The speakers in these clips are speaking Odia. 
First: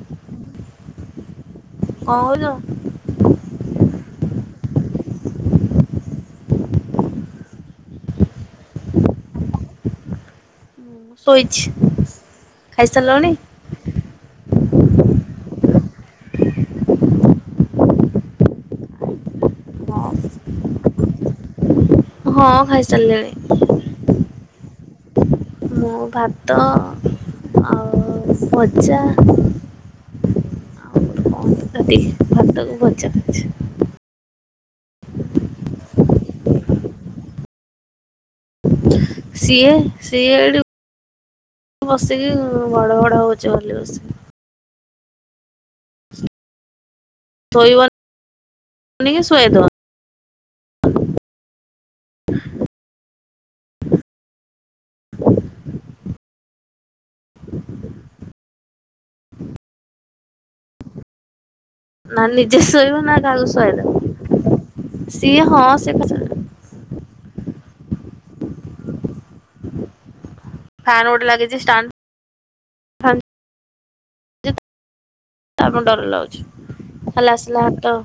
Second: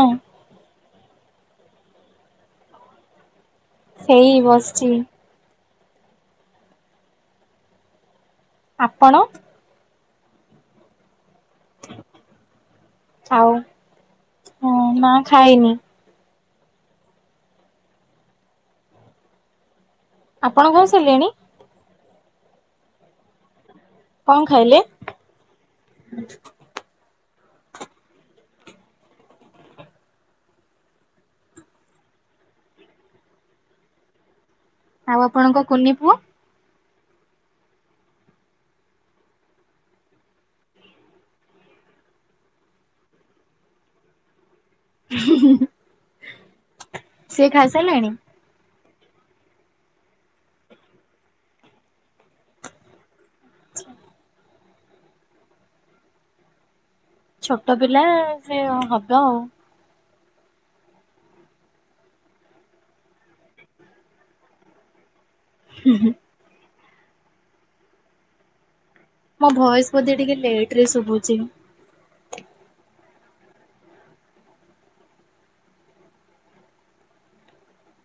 ହଁ। କଣ କହୁଚ। ସେଇ ବସିଚି। ଆପଣ। ମୁଁ ଶୋଇଚି। ଚ୍ଛା ଉ ହଁ ନା ଖାଇନି। ହଁ ଆପଣ ଖାଇ ସାରିଲେଣି। ହଁ ଖାଇସାରିଲିଣି। କଣ ଖାଇଲେ। ମୁଁ ଭାତ ଆଉ ଭଜା [unintelligible] ଆଉ ଆପଣଙ୍କ କୁନି ପୁଅ। ସିଏ ସିଏ ଏଇଠି ବସିକି ଭଡ ଭଡ ହଉଛି ବୋଲି ବସିକି ସିଏ ଖାଇ ସାଇଲାଣି। ଉନି କି ଶୁଆଇଦେଉ ଆଛା। [inaudible] ଛୋଟ ପିଲା ସେ ହବ ଆଉ। ନା ନିଜେ ଶୋଇବ ନା କାହାକୁ ସୁଆଇ ଦବ ସିଏ ହଁ ସେ କଥା ମୋ ଭଏସ ବୋଧେ ଟିକେ ଲେଟ ରେ ଫ୍ୟାନ ଗୋଟେ ଶୁଭୁଛି ଲାଗିଛି ଷ୍ଟାଣ୍ଡ ଫ୍ୟାନ ତା ପାଇଁ ଡର ଲାଗୁଚି କାଳେ ଆସିଲେ ହାତ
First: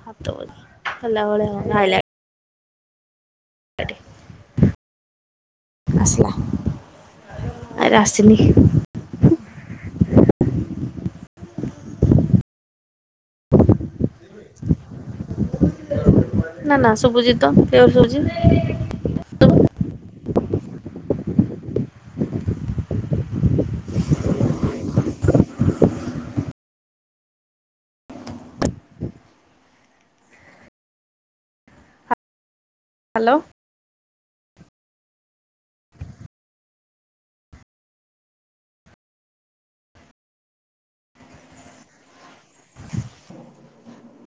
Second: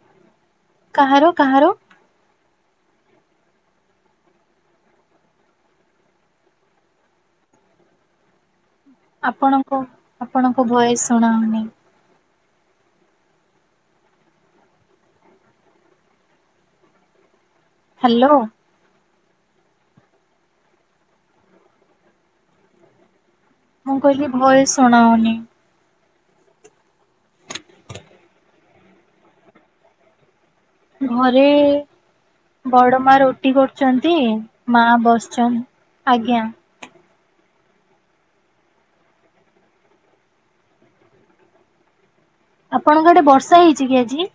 ହାତ [inaudible] କାହାର ହେଲାଭଳି କାହାର ହଉନି [inaudible] ଆସିଲା ଆରେ ଆରେ ଆସିନି। ଆପଣଙ୍କ ଆପଣଙ୍କ ଭଏସ ଶୁଣାଯାଉନି। ନା ନା ଶୁଭୁଛି ତ କ୍ଳିଅର ହ୍ୟାଲୋ ଶୁଭୁଛି। ହ୍ୟାଲୋ ମୁଁ କହିଲି ଭଏସ ଶୁଣାହଉନି। ଘରେ ବଡ଼ ମା ରୋଟି କରି କରିଛନ୍ତି ମା ବସିଛନ୍ତି ଆଜ୍ଞା। ଆପଣଙ୍କ ଆଡ଼େ ବର୍ଷା ହେଇଛି କି ଆଜି।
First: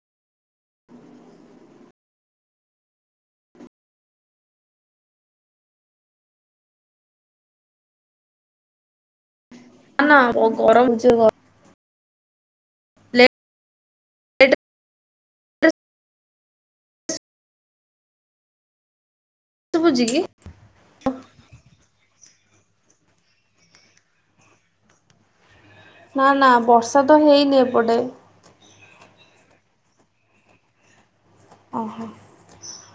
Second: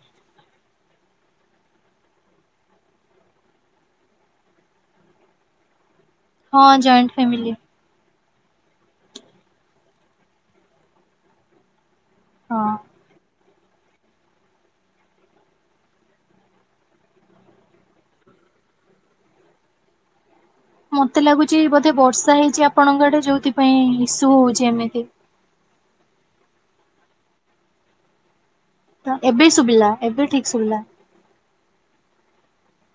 ହଁ ଜଏଣ୍ଟ ଫ୍ୟାମିଲି। ନା ନା ଗରମ ହଉଛି [inaudible] ହଁ। [unintelligible] ଶୁଭୁଚି କି। ମତେ ଲାଗୁଛି ବୋଧେ ବର୍ଷା ହେଇଛି ଆପଣଙ୍କ ଆଡ଼େ ଯୋଉଥିପାଇଁ ଇସୁ ହଉଛି ଏମିତି। ନା ନା ବର୍ଷା ତ ହେଇନି ଏପଟେ। ତ ଏବେ ଶୁଭିଲା ଏବେ ଠିକ ଶୁଭିଲା। ଓହୋ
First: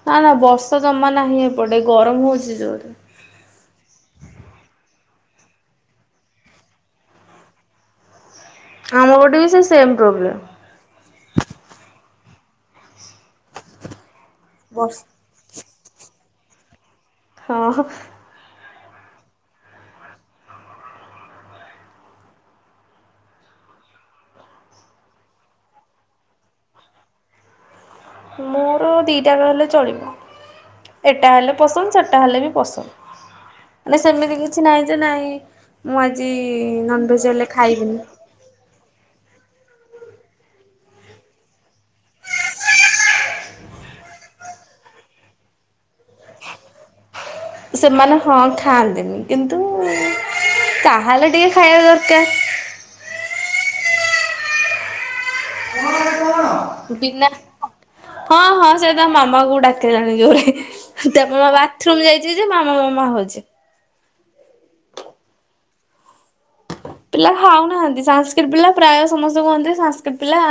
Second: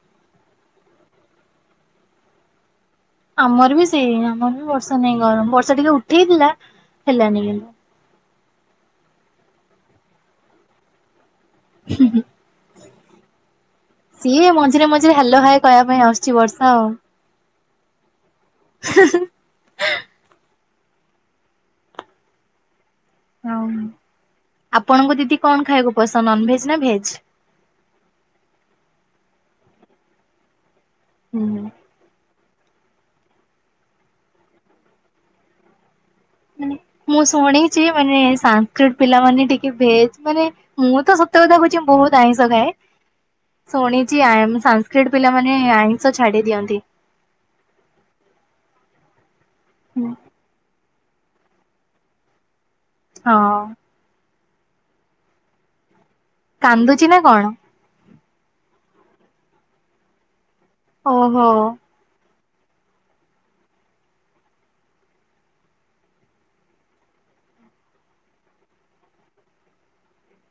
ନା ନା ବର୍ଷା ଜମା ନାହିଁ ଏପଟେ ଗରମ ହଉଛି ଜୋର ରେ। ଆମର ବି ସେଇ ଆମର ବି ବର୍ଷା ନାହିଁ ଗରମ ବର୍ଷା ଟିକେ ଉଠେଇଥିଲା ହେଲାନି କିନ୍ତୁ। ଆମ ପଟେ ବି ସେଇ ସେମ୍ ପ୍ରୋବ୍ଲେମ୍। ହୁଁ-ହୁଁ ସିଏ ମଝିରେ ବର୍ଷ ମଝିରେ। ହ୍ୟାଲୋ ହାଏ କହିବା ପାଇଁ ଆସୁଛି ବର୍ଷା ଆଉ। ହଁ-ହଁ। ହଉ ଆପଣଙ୍କୁ ଦିଦି କଣ ଖାଇବାକୁ ପସନ୍ଦ ନଂଭେଜ ନା ଭେଜ। ମୋର ଦିଟାଜାଙ୍କ ହେଲେ ଚଳିବ ଏଟା ହେଲେ ହୁଁ ପସନ୍ଦ ସେଟା ହେଲେ ବି ପସନ୍ଦ। ମାନେ ସେମିତି କିଛି ନାହିଁ ଯେ ନାହିଁ। ମୁଁ ଆଜି ମାନେ ମୁଁ ନଂଭେଜ୍ ହେଲେ ଶୁଣିଛି ଖାଇବିନି। [unintelligible] ପିଲାମାନେ ଟିକେ ଭେଜ ମାନେ ମୁଁ ତ ସତ କଥା କହୁଛି ବହୁତ ଆଇଁଷ ଖାଏ। ଶୁଣିଛି ଆ ସାଂସ୍କ୍ରିଟି ପିଲାମାନେ ଆଇସ ଛାଡ଼ି ଦିଅନ୍ତି। ସେମାନେ ହଁ ଖାଆନ୍ତିନି କିନ୍ତୁ ଯାହାହେଲେ ହେଲେ ଟିକେ ଖାଇବା ଦରକାର। ହଁ। [unintelligible] କାନ୍ଦୁଚି ନା କଣ? ହଁ ହଁ ସେ ତା ମାମାକୁ ଡାକିଲାଣି ଜୋରେ। ଓହୋ [inaudible] ବାଥରୁମ୍ ଯାଇଛି ଯେ ମାମା ମାମା ହଉଛି। ପିଲା ଖାଉନାହାନ୍ତି ସାଂସ୍କ୍ରିଟ ପିଲା ପ୍ରାୟ ସମସ୍ତେ କୁହନ୍ତି ସାଂସ୍କ୍ରିଟ ପିଲା।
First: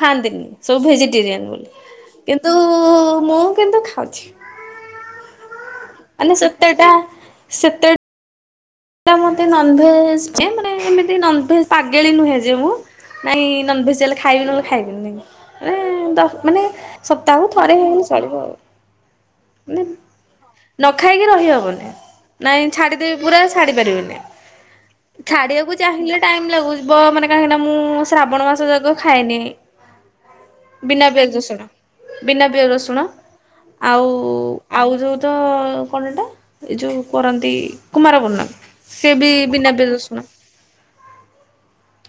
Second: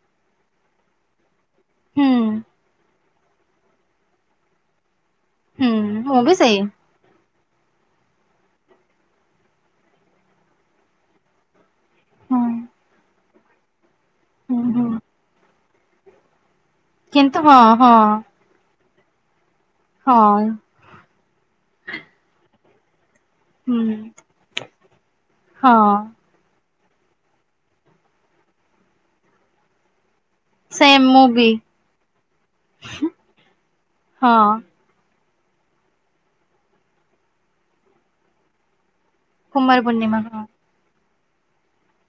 ଖାଆନ୍ତିନି ସବୁ ଭେଜିଟେରିଆନ୍ ବୋଲି ହୁଁ କିନ୍ତୁ ମୁଁ କିନ୍ତୁ ଖାଉଛି। ହୁଁ। ମୁଁ ବି ମାନେ ସେଇ ସେତେଟା ସେତେଟା। ମତେ ନଂଭେଜ ଯେ ମାନେ ଏମିତି ନଂଭେଜ ପାଗେଳି ନୁହେଁ ହୁଁ ଯେ ମୁଁ। ନାଇଁ ନଂଭେଜ ହେଲେ ଖାଇବି ହୁଁ ବୋଲେ ହୁଁ। ଖାଇବିନି ନ ମାନ ମାନେ। କିନ୍ତୁ ସପ୍ତାହକୁ ହଁ ଥରେ ହଁ ହେଇଗଲେ ଚଳିବ ଆଉ। ହଁ। ନ ଖାଇକି ରହିହବନି ନାଇଁ ଛାଡିଦେବି ପୁରା। ଛା ହୁଁ ପାରିବନି ଛାଡକୁ ହଁ। ଚାହିଁଲେ ଟାଇମ ଲାଗୁଯିବ ମାନେ କାହିଁକି ନା ମୁଁ ଶ୍ରାବଣ ମାସ ଯୋଗ ଖାଏନି। ସେମ୍ ବିନା ମୁଁ ପିଆଜ ବି ରସୁଣ ବିନା ପିଆ ରସୁଣ ଆଉ ହଁ ଆଉ ଯେଉଁ ତ କଣ ଏ ଯେଉଁ କରନ୍ତି କୁମାରପୂର୍ଣ୍ଣ। ସେ ବି ବିନା କୁମାର ବି ପୂର୍ଣ୍ଣିମା ରଷୁଣ ହଁ।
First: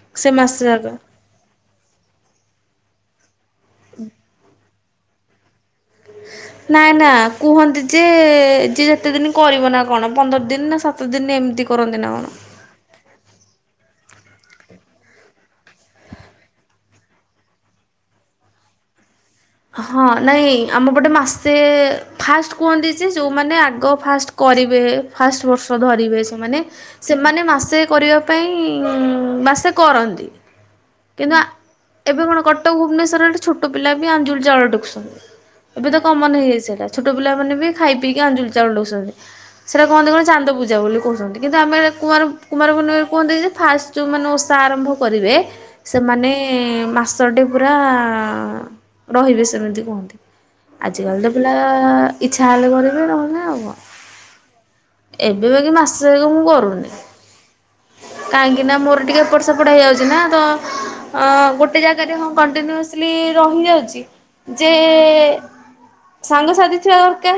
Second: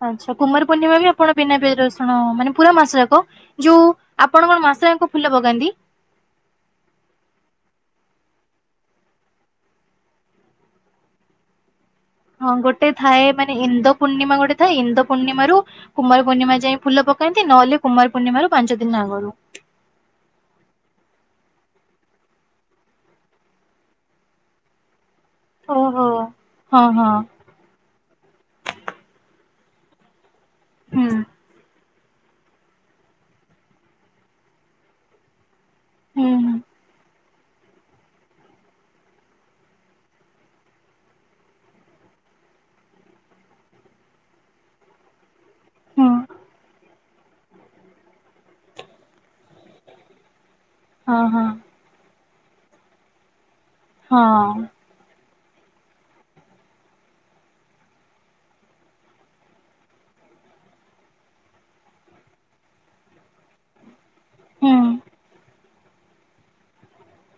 ଆଚ୍ଛା କୁମାର ପୂର୍ଣ୍ଣିମା ବି ଆପଣ ପିନା ରସୁଣ ମାନେ ପୁରା ମାସ ଯାକ ଯୋଉ ଆପଣ କଣ ମାସଙ୍କୁ ଫୁଲ ପଗାନ୍ତି ନାଇଁ ନା କୁହନ୍ତି ଯେ ଯେ ଯେତେ ଦିନ କରିବ ନା କଣ ପନ୍ଦର ଦିନ ନା ସ ତ ଦିନି ଏମିତି କରନ୍ତି ନା କଣ। ହଁ ଗୋଟେ ଥାଏ ମାନେ ଇନ୍ଦ ପୂର୍ଣିମା ଗୋଟେ ଥାଏ। ଇନ୍ଦ ପୂର୍ଣିମା ରୁ କୁମାର ପୂର୍ଣ୍ଣିମା ଯାଇଏ ଫୁଲ ପକାନ୍ତି ନହେଲେ କୁମାର ପୂର୍ଣ୍ଣିମ ରୁ ପାଞ୍ଚ ଦିନ ଆଗରୁ ହଁ ନାଇଁ ଆମ ପଟେ ମାସେ ଫାଷ୍ଟ କୁହନ୍ତିଛି ଯେଉଁମାନେ ଆଗ ଫାଷ୍ଟ କରିବେ ଫାଷ୍ଟ ବର୍ଷ ଓହୋ। ଧରିବେ ସେମାନେ ହଁ ହଁ ସେମାନେ ମାସେ କରିବା ପାଇଁ ବା ସେ କରନ୍ତି ହୁଁ କିନ୍ତୁ ଏବେ କଣ କଟକ ଭୁବନେଶ୍ୱରରେ ଛୋଟ ପିଲା ବି ଆଞ୍ଜୁଳି ଚାଉଳ ଟେକୁଛନ୍ତି। ଏବେ ତ ହୁଁ କମନ ହୁଁ। ହେଇଯାଇ ସାରା ଛୋଟ ପିଲା ମାନେ ବି ଖାଇ ପିଇକି ଆଞ୍ଜୁଳି ଚାଉଳ ଦଉଛନ୍ତି। ସେଇଟା କୁହନ୍ତି କଣ ଚାନ୍ଦ ପୂଜା ବୋଲି କହୁଛନ୍ତି କିନ୍ତୁ ଆମେ କୁମାର କୁମାରକୁର୍ଣୀ କୁହନ୍ତି ଯେ ଫାଷ୍ଟ ଯେଉଁମାନେ ଓଷା ଆରମ୍ଭ କରିବେ ହଁ ସେମାନେ ମାସଟେ ପୁରା ରହିବେ ସେମିତି କୁହନ୍ତି ଆଜିକାଲି ତ ହଁ ପିଲା ଇଚ୍ଛା ହେଲେ କରିବେ ନହଲେ ଆଉ କଣ ହଁ। ଏବେ ବାକି ମାସ ଯାକ ମୁଁ କରୁନି। କାହିଁକି ନା ମୋର ଟିକେ ଏପଟ ସେପଟ ହେଇଯାଉଛି ନା ତ ଅ ଗୋଟେ ଜାଗାରେ ହଁ କଣ୍ଟିନ୍ୟୁସଲି ରହି ଯାଉ ଛି ଯେ ହୁଁ ସାଙ୍ଗସଥି ଥିବା ଦରକାର।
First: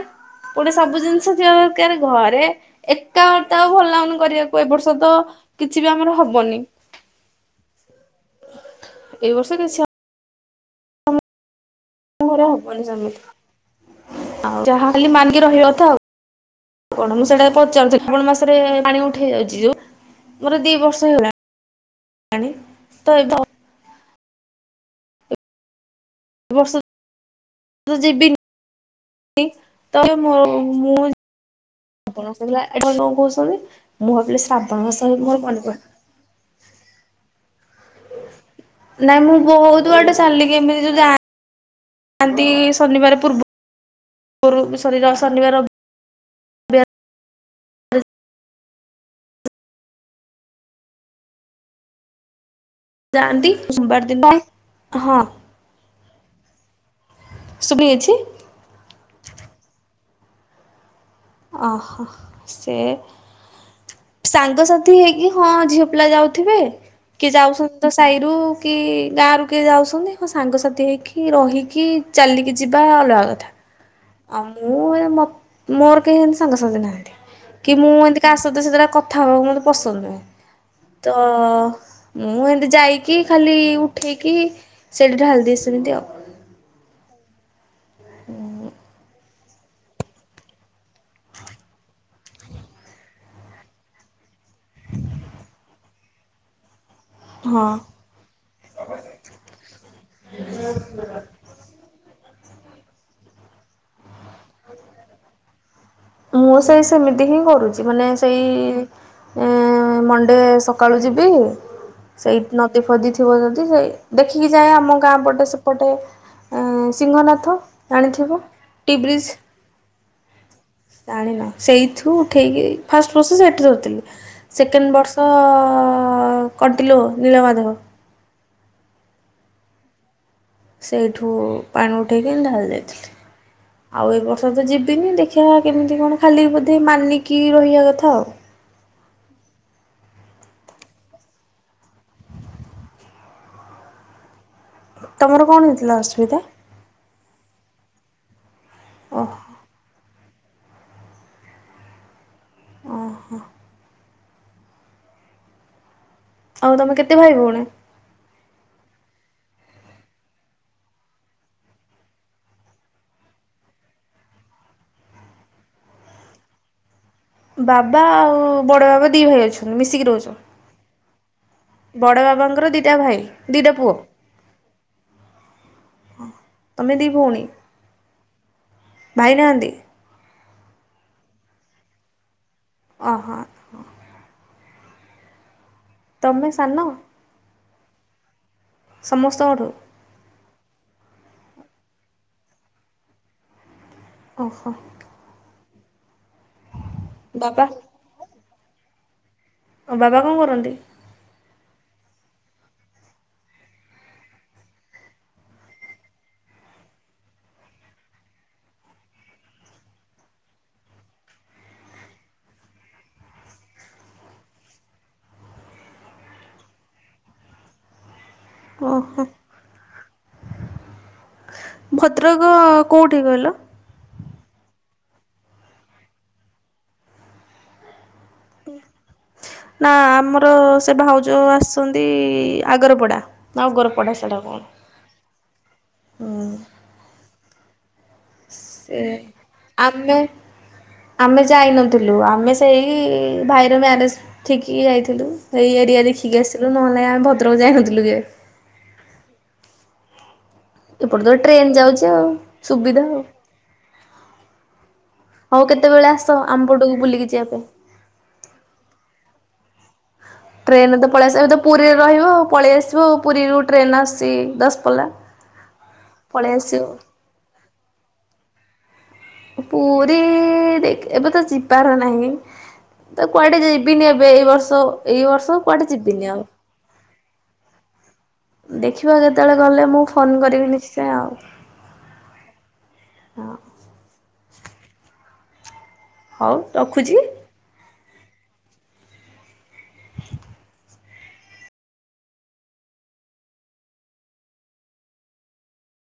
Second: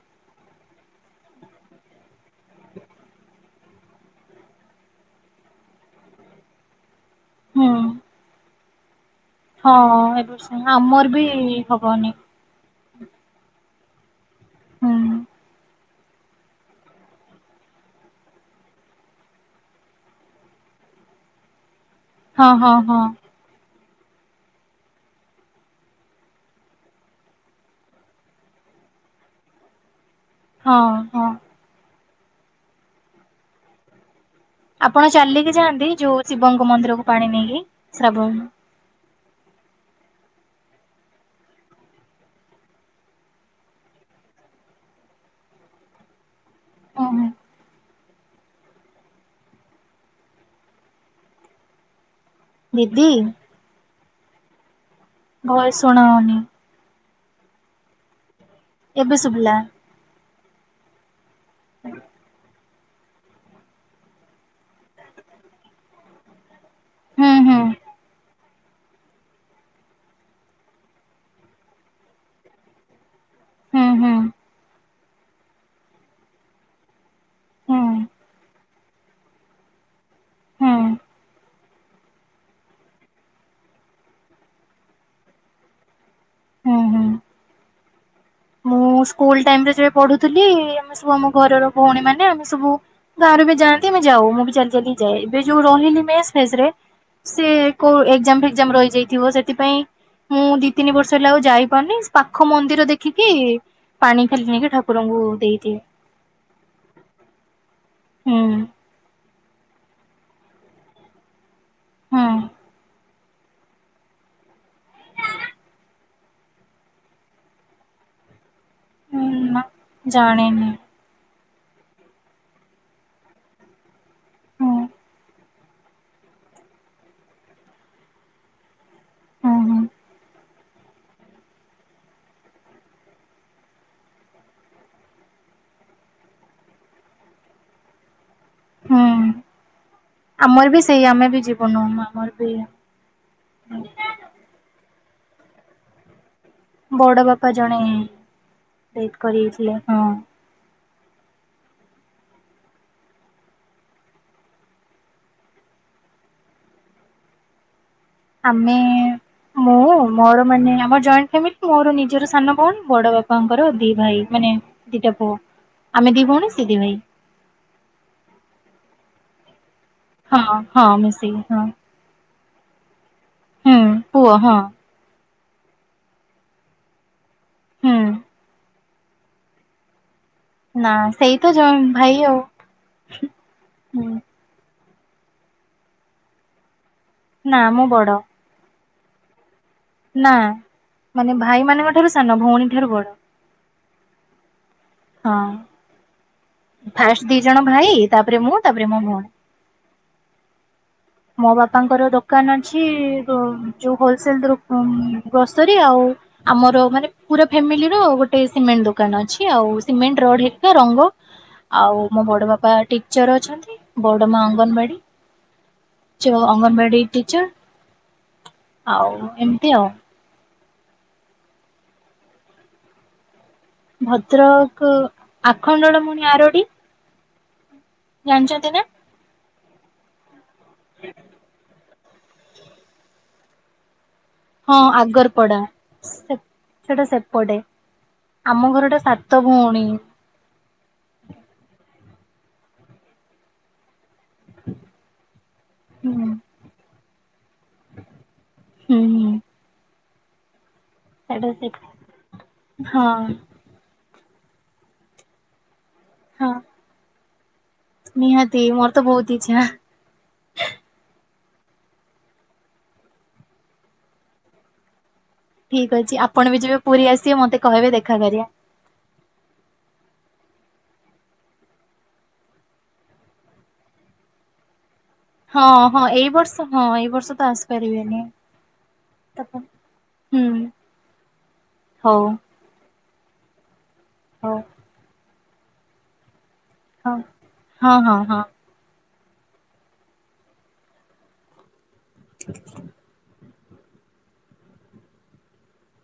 ପୁଣି ସବୁ ଜିନିଷ ଥିବା ଦରକାର ଘରେ ଏକା ବାର୍ତ୍ତା ଆଉ ଭଲ ଲାଗୁନି କରିବାକୁ ଏ ବର୍ଷ ତ କିଛି ବି ଆମର ହବନି ହୁଁ ଏଇ ବର୍ଷ କିଛି ହଁ ଏବର୍ଷ ଆମର ବି ହବନି। ଆମ ହବନି ସେ ଆ ହୁଁ ଯାହା ଖ ମାନିକି ରହିବା କଥା ଆଉ। ଆ କଣ ମୁଁ ସେଟା ପଚାରୁଛି ଆପଣ ମାସ ରେ ପାଣି ଉଠେଇ ଯାଉଛି ଯୋଉ ମୋର ଦି ବର୍ଷ ହେଇଗଲାଣି ହଁ ହେଲାଣି ହଁ ହଁ ତ ଏ ବର୍ଷ ମୁ ତ ଯିବି ତ ମୋ ହଁ ମୁଁ ହଁ ଆପଣ ଆସ ଏ ନ କହୁଛନ୍ତି ମୁଁ ଭାବିଲି ମାସ ଆପଣ ମୋର ଚାଲିକି ମନେ ପଡେ ଯାଆନ୍ତି ଯୋଉ ଶିବଙ୍କ ମନ୍ଦିରକୁୁ ପାଣି ନେଇକି ଶ୍ରାବଣୀ ନାଇଁ ମୁଁ ବହୁତ ବାଟ ସାରିଲିକି ଏମିତି ଯା ନ୍ତି ଶନିବାର ପୂର୍ବ ଗ ଶରୀର ଶନିବାର ରବିବାର ଅ ହଁ। ଦିଦି ଜାଣନ୍ତି ସୋମବାର ଦିନ ହଁ ଘରେ ଶୁଣାଅନି। [unintelligible] ଅଛି ଏବେ ଶୁଭିଲା। ଓହୋ ସେ ସାଙ୍ଗସାଥି ହେଇକି ହଁ ଝିଅ ପିଲା ଯାଉଥିବେ। କିଏ ହୁଁ ହୁଁ ଯାଉଛନ୍ତି ତ ସାହିରୁ କି ଗାଁ ରୁ କିଏ ଯାଉଛନ୍ତି ମୋ ସାଙ୍ଗସାଥି ହେଇକି କି ରହିକି ଚାଲିକି ଯିବା ଅଲଗା କଥା। ହୁଁ ହୁଁ। ଆଉ ମୁଁ ଏ ମୋ ମୋର କେହି ହେମିତି ସାଙ୍ଗ ସାଥୀ ନାହାନ୍ତି। କି ହୁଁ ମୁଁ ଏନ୍ତୀ କା ସହିତ ସତରେ ସେତେବେଳେ କଥା ହବାକୁ ମତେ ପସନ୍ଦ ନୁହେଁ। ହୁଁ ତ ମୁଁ ଏମିତି ଯାଇକି ଖାଲି ଉଠେଇକି ସେଇଠୀ ଢାଳିଦିଏ ସେମିତି ଆଉ। ହୁଁ ହୁଁ। ମୁଁ ସ୍କୁଲ ଟାଇମ୍ ରେ ଯେବେ ପଢୁଥିଲି, ଆମେ ସବୁ ଆମ ଘରର ଭଉଣୀ ମାନେ, ଆମେ ସବୁ ଗାଁରୁ ବି ଯାଆନ୍ତି, ଆମେ ଯାଉ ମୁଁ ବି ଚାଲି ଚାଲି ଯାଏ, ଏବେ ଯୋଉ ରହିଲି ମେସ୍ ଫେସ୍ ରେ ସେ ହଁ। କୋଉ ଏକ୍ଜାମ ଫେଗେଜାମ୍ ରହିଯାଇଥିବ ସେଥିପାଇଁ ମୁଁ ଦି ତିନି ବର୍ଷ ହେଲା ଆଉଯାଇ ନି ସେ ପାଖ ମନ୍ଦିର ଦେଖିକି ପାଣି ଖାଲି ନେଇକି ଠାକୁରଙ୍କୁ ଦେଇଦିଏ। ମୁଁ ସେଇ ସେମିତି ହିଁ କରୁଛି ମାନେ ସେଇ ହୁଁ ଏ ମଣ୍ଡେ ସକାଳୁ ଯିବି ହୁଁ ସେଇ ନଦିଫଦି ଥି ଥିବ ଯଦି ସେଇ ଦେଖିକି ଯାଏ ଆମ ଗାଁ ପଟେ ସେପଟେ। ଆଁ ସିଂଙ୍ଗ ନାଥ ଜାଣିଥିବ ହୁଁ ଟିିବ୍ରିଜ୍। ନା ଜାଣିନି। ଜାଣିନ ସେଇଥିୁ ଉଠେଇକି ଫାଷ୍ଟ ବର୍ଷ ସେଠି ରୋହୁଥିଲି। ହୁଁ ସେକେଣ୍ଡ ବର୍ଷ କଣ୍ଟିଲୋ ନୀଳମାଧବ। ହୁଁ ହୁଁ ସେଇଠୁ ପାଣି ଉଠେଇକି ଢାଳି ଦେଇଥିଲି। ଆଉ ଏ ବର୍ଷ ତ୍ ଯିବିନି ଦେଖିବା କେମିତି କଣ ଖାଲି ବୋଧେ ମାନିକି ରହିବା କଥା ଆଉ ହୁଁ ଆମର ବି ସେଇ ଆମେ ବି ଯିବୁନୁ ଆମର ବି ତମର କଣ ହେଇଥିଲା ଅସୁବିଧା? ବଡ ବାପା ଜଣେ ଡେଥ ଓହୋ କରିଜାଇ ଥିଲେ ହଁ। ଓ ହୋ। ଆଉ ତମେ କେତେ ଭାଇ ଭଉଣୀ? ଆମେ ମୁଁ ମୋର ମାନେ ଆମ ଜଏଣ୍ଟ ଫାମିଲି ମୋର ନିଜର ସାନ ଭଉଣୀ ବଡ ବାପାଙ୍କର ଦି ଭାଇ ମାନେ ଦିଟା ପୁଅ, ଆମେ ଦି ଭଉଣୀ ସିଏ ଦି ଭାଇ। ବାବା ଆଉ ବଡ ବାବା ଦି ଭାଇ ଅଛନ୍ତି, ମିଶିକି ରହୁଛନ୍ତି। ଅ ହଁ ମିଶିକି ହଁ। ବଡ ବାବାଙ୍କର ଦିଟା ଭାଇ ଦିଟା ହୁଁ ପୁଅ। ହଁ ତମେ ଦି ଭଉଣୀ। ହୁଁ। ଭାଇ ନାହାନ୍ତି? ନା ସେଇ ତ ଯ ନ୍ ଭାଇ ଆଉ। ଅ ହଁ। ହୁଁ। ତମେ ସାନ। ନା ମୁଁ ବଡ। ସମସ୍ତଙ୍କଠୁ। ନା ମାନେ ଭାଇ ମାନଙ୍କ ଠାରୁ ସାନ ଭଉଣୀ ଠାରୁ ବଡ। ଓହୋ। ହଁ ଫାଷ୍ଟ ଦି ଜଣ ବାବା ଭାଇ ତାପରେ ମୁଁ ତାପରେ ମୋ ଭଉଣୀ। ତମ ବାବା କଣ କରନ୍ତି? ମୋ ବାପାଙ୍କର ଦୋକାନ ଅଛି, ଜୋ ଯୋଉ ହୋଲସେଲ ଦୋ ଗ୍ରୋସରୀ ଆଉ ଆମର ମାନେ ପୁରା ଫ୍ୟାମିଲିର ଗୋଟେ ସିମେଣ୍ଟ ଦୋକାନ ଅଛି, ଆଉ ସିମେଣ୍ଟ ରଡ ହେରିକା ରଙ୍ଗ। ଆଉ ମୋ ବଡ଼ ବାପା ଟିଚର ଅଛନ୍ତି, ବଡ ମା ଅଙ୍ଗନବାଡି। ଚ ଅଙ୍ଗନବାଡି ଟିଚର ଆଉ ଓହୋ ଏମିତି ଆଉ। ଭଦ୍ରକ କୋଉଠି କହିଲ? ଭଦ୍ରକ ଆଖଣ୍ଡଳମଣି ଆରଡି। ଜାଣିଚନ୍ତି ନା? ନା ଆମର ସେ ଭାଉଜ ଆସଚନ୍ତି ଆଗରପଡ଼ା। ନାଁ ଅଗର ପଡା ସେଟା କଁ। ହଁ ଆଗରପଡା ସେଟା ସେପଟେ। ଆମ ଘର ଟା ସେ ସାତ ଭଉଣୀ। ଆମେ ଆମେ ଯାଇନଥିଲୁ, ଆମେ ସେଇ ଭାଇର ମ୍ୟାରେଜ ଠିକି ଯାଇଥିଲୁ ସେଇ ଏରିଆ ହୁଁ ଦେଖିକି ଆସିଲୁ ନହେଲେ ଆମେ ଭଦ୍ରକ ଯାଇନଥିଲୁ କେବେ। ହୁଁଁ। ଏପଟ ତ ସେଟା ସେ ଟ୍ରେନ ଯାଉଛି ଆଉ ସୁବିଧା ଆଉ ହଁ ହଉ କେତେବେଳେ ଆସ ହଁ ଆମ ପଟକୁ ବୁଲିକି ଯିବା ପାଇଁ ନିହାତି ମୋର ତ ବହୁତ ଇଚ୍ଛା। ଟ୍ରେନ୍ ରେ ତ ପଳେଇ ଆସିବା ଏବେ ତ ପୁରୀରେ ରହିବ ପଳେଇ ଆସିବ ପୁରୀରୁ ଟ୍ରେନ୍ ଆସିଛି ଦଶ ପଲ୍ଲା। ଠିକ୍ ଅଛି ଆପଣ ବି ଯେବେ ପୁରୀ ଆସିବେ ମତେ କହିବେ ଦେଖା କରିବା। ପୁରୀ ଦେ ଏବେ ତ ଯିବାର ନାହିଁ। ତ କୁଆଡ଼େ ଯିବିନି ଏବେ ଏଇ ବର୍ଷ ଏଇ ବର୍ଷ କୁଆଡ଼େ ହଁ ହଁ ଏଇ ଯିବିନି ଆଉ। ବର୍ଷ ହଁ ଏଇ ବର୍ଷ ତ ଆସିପାରିବେନି। ଦେଖିବା କେତେବେଳେ ଗଲେ ମୁଁ ଫୋନ ହୁଁ କରିବି ନିଶ୍ଚୟ ଆଉ। ହଁ। ହ। ହଉ ରଖୁଛି। ହଁ, ହଁ, ହଁ। [inaudible] [inaudible]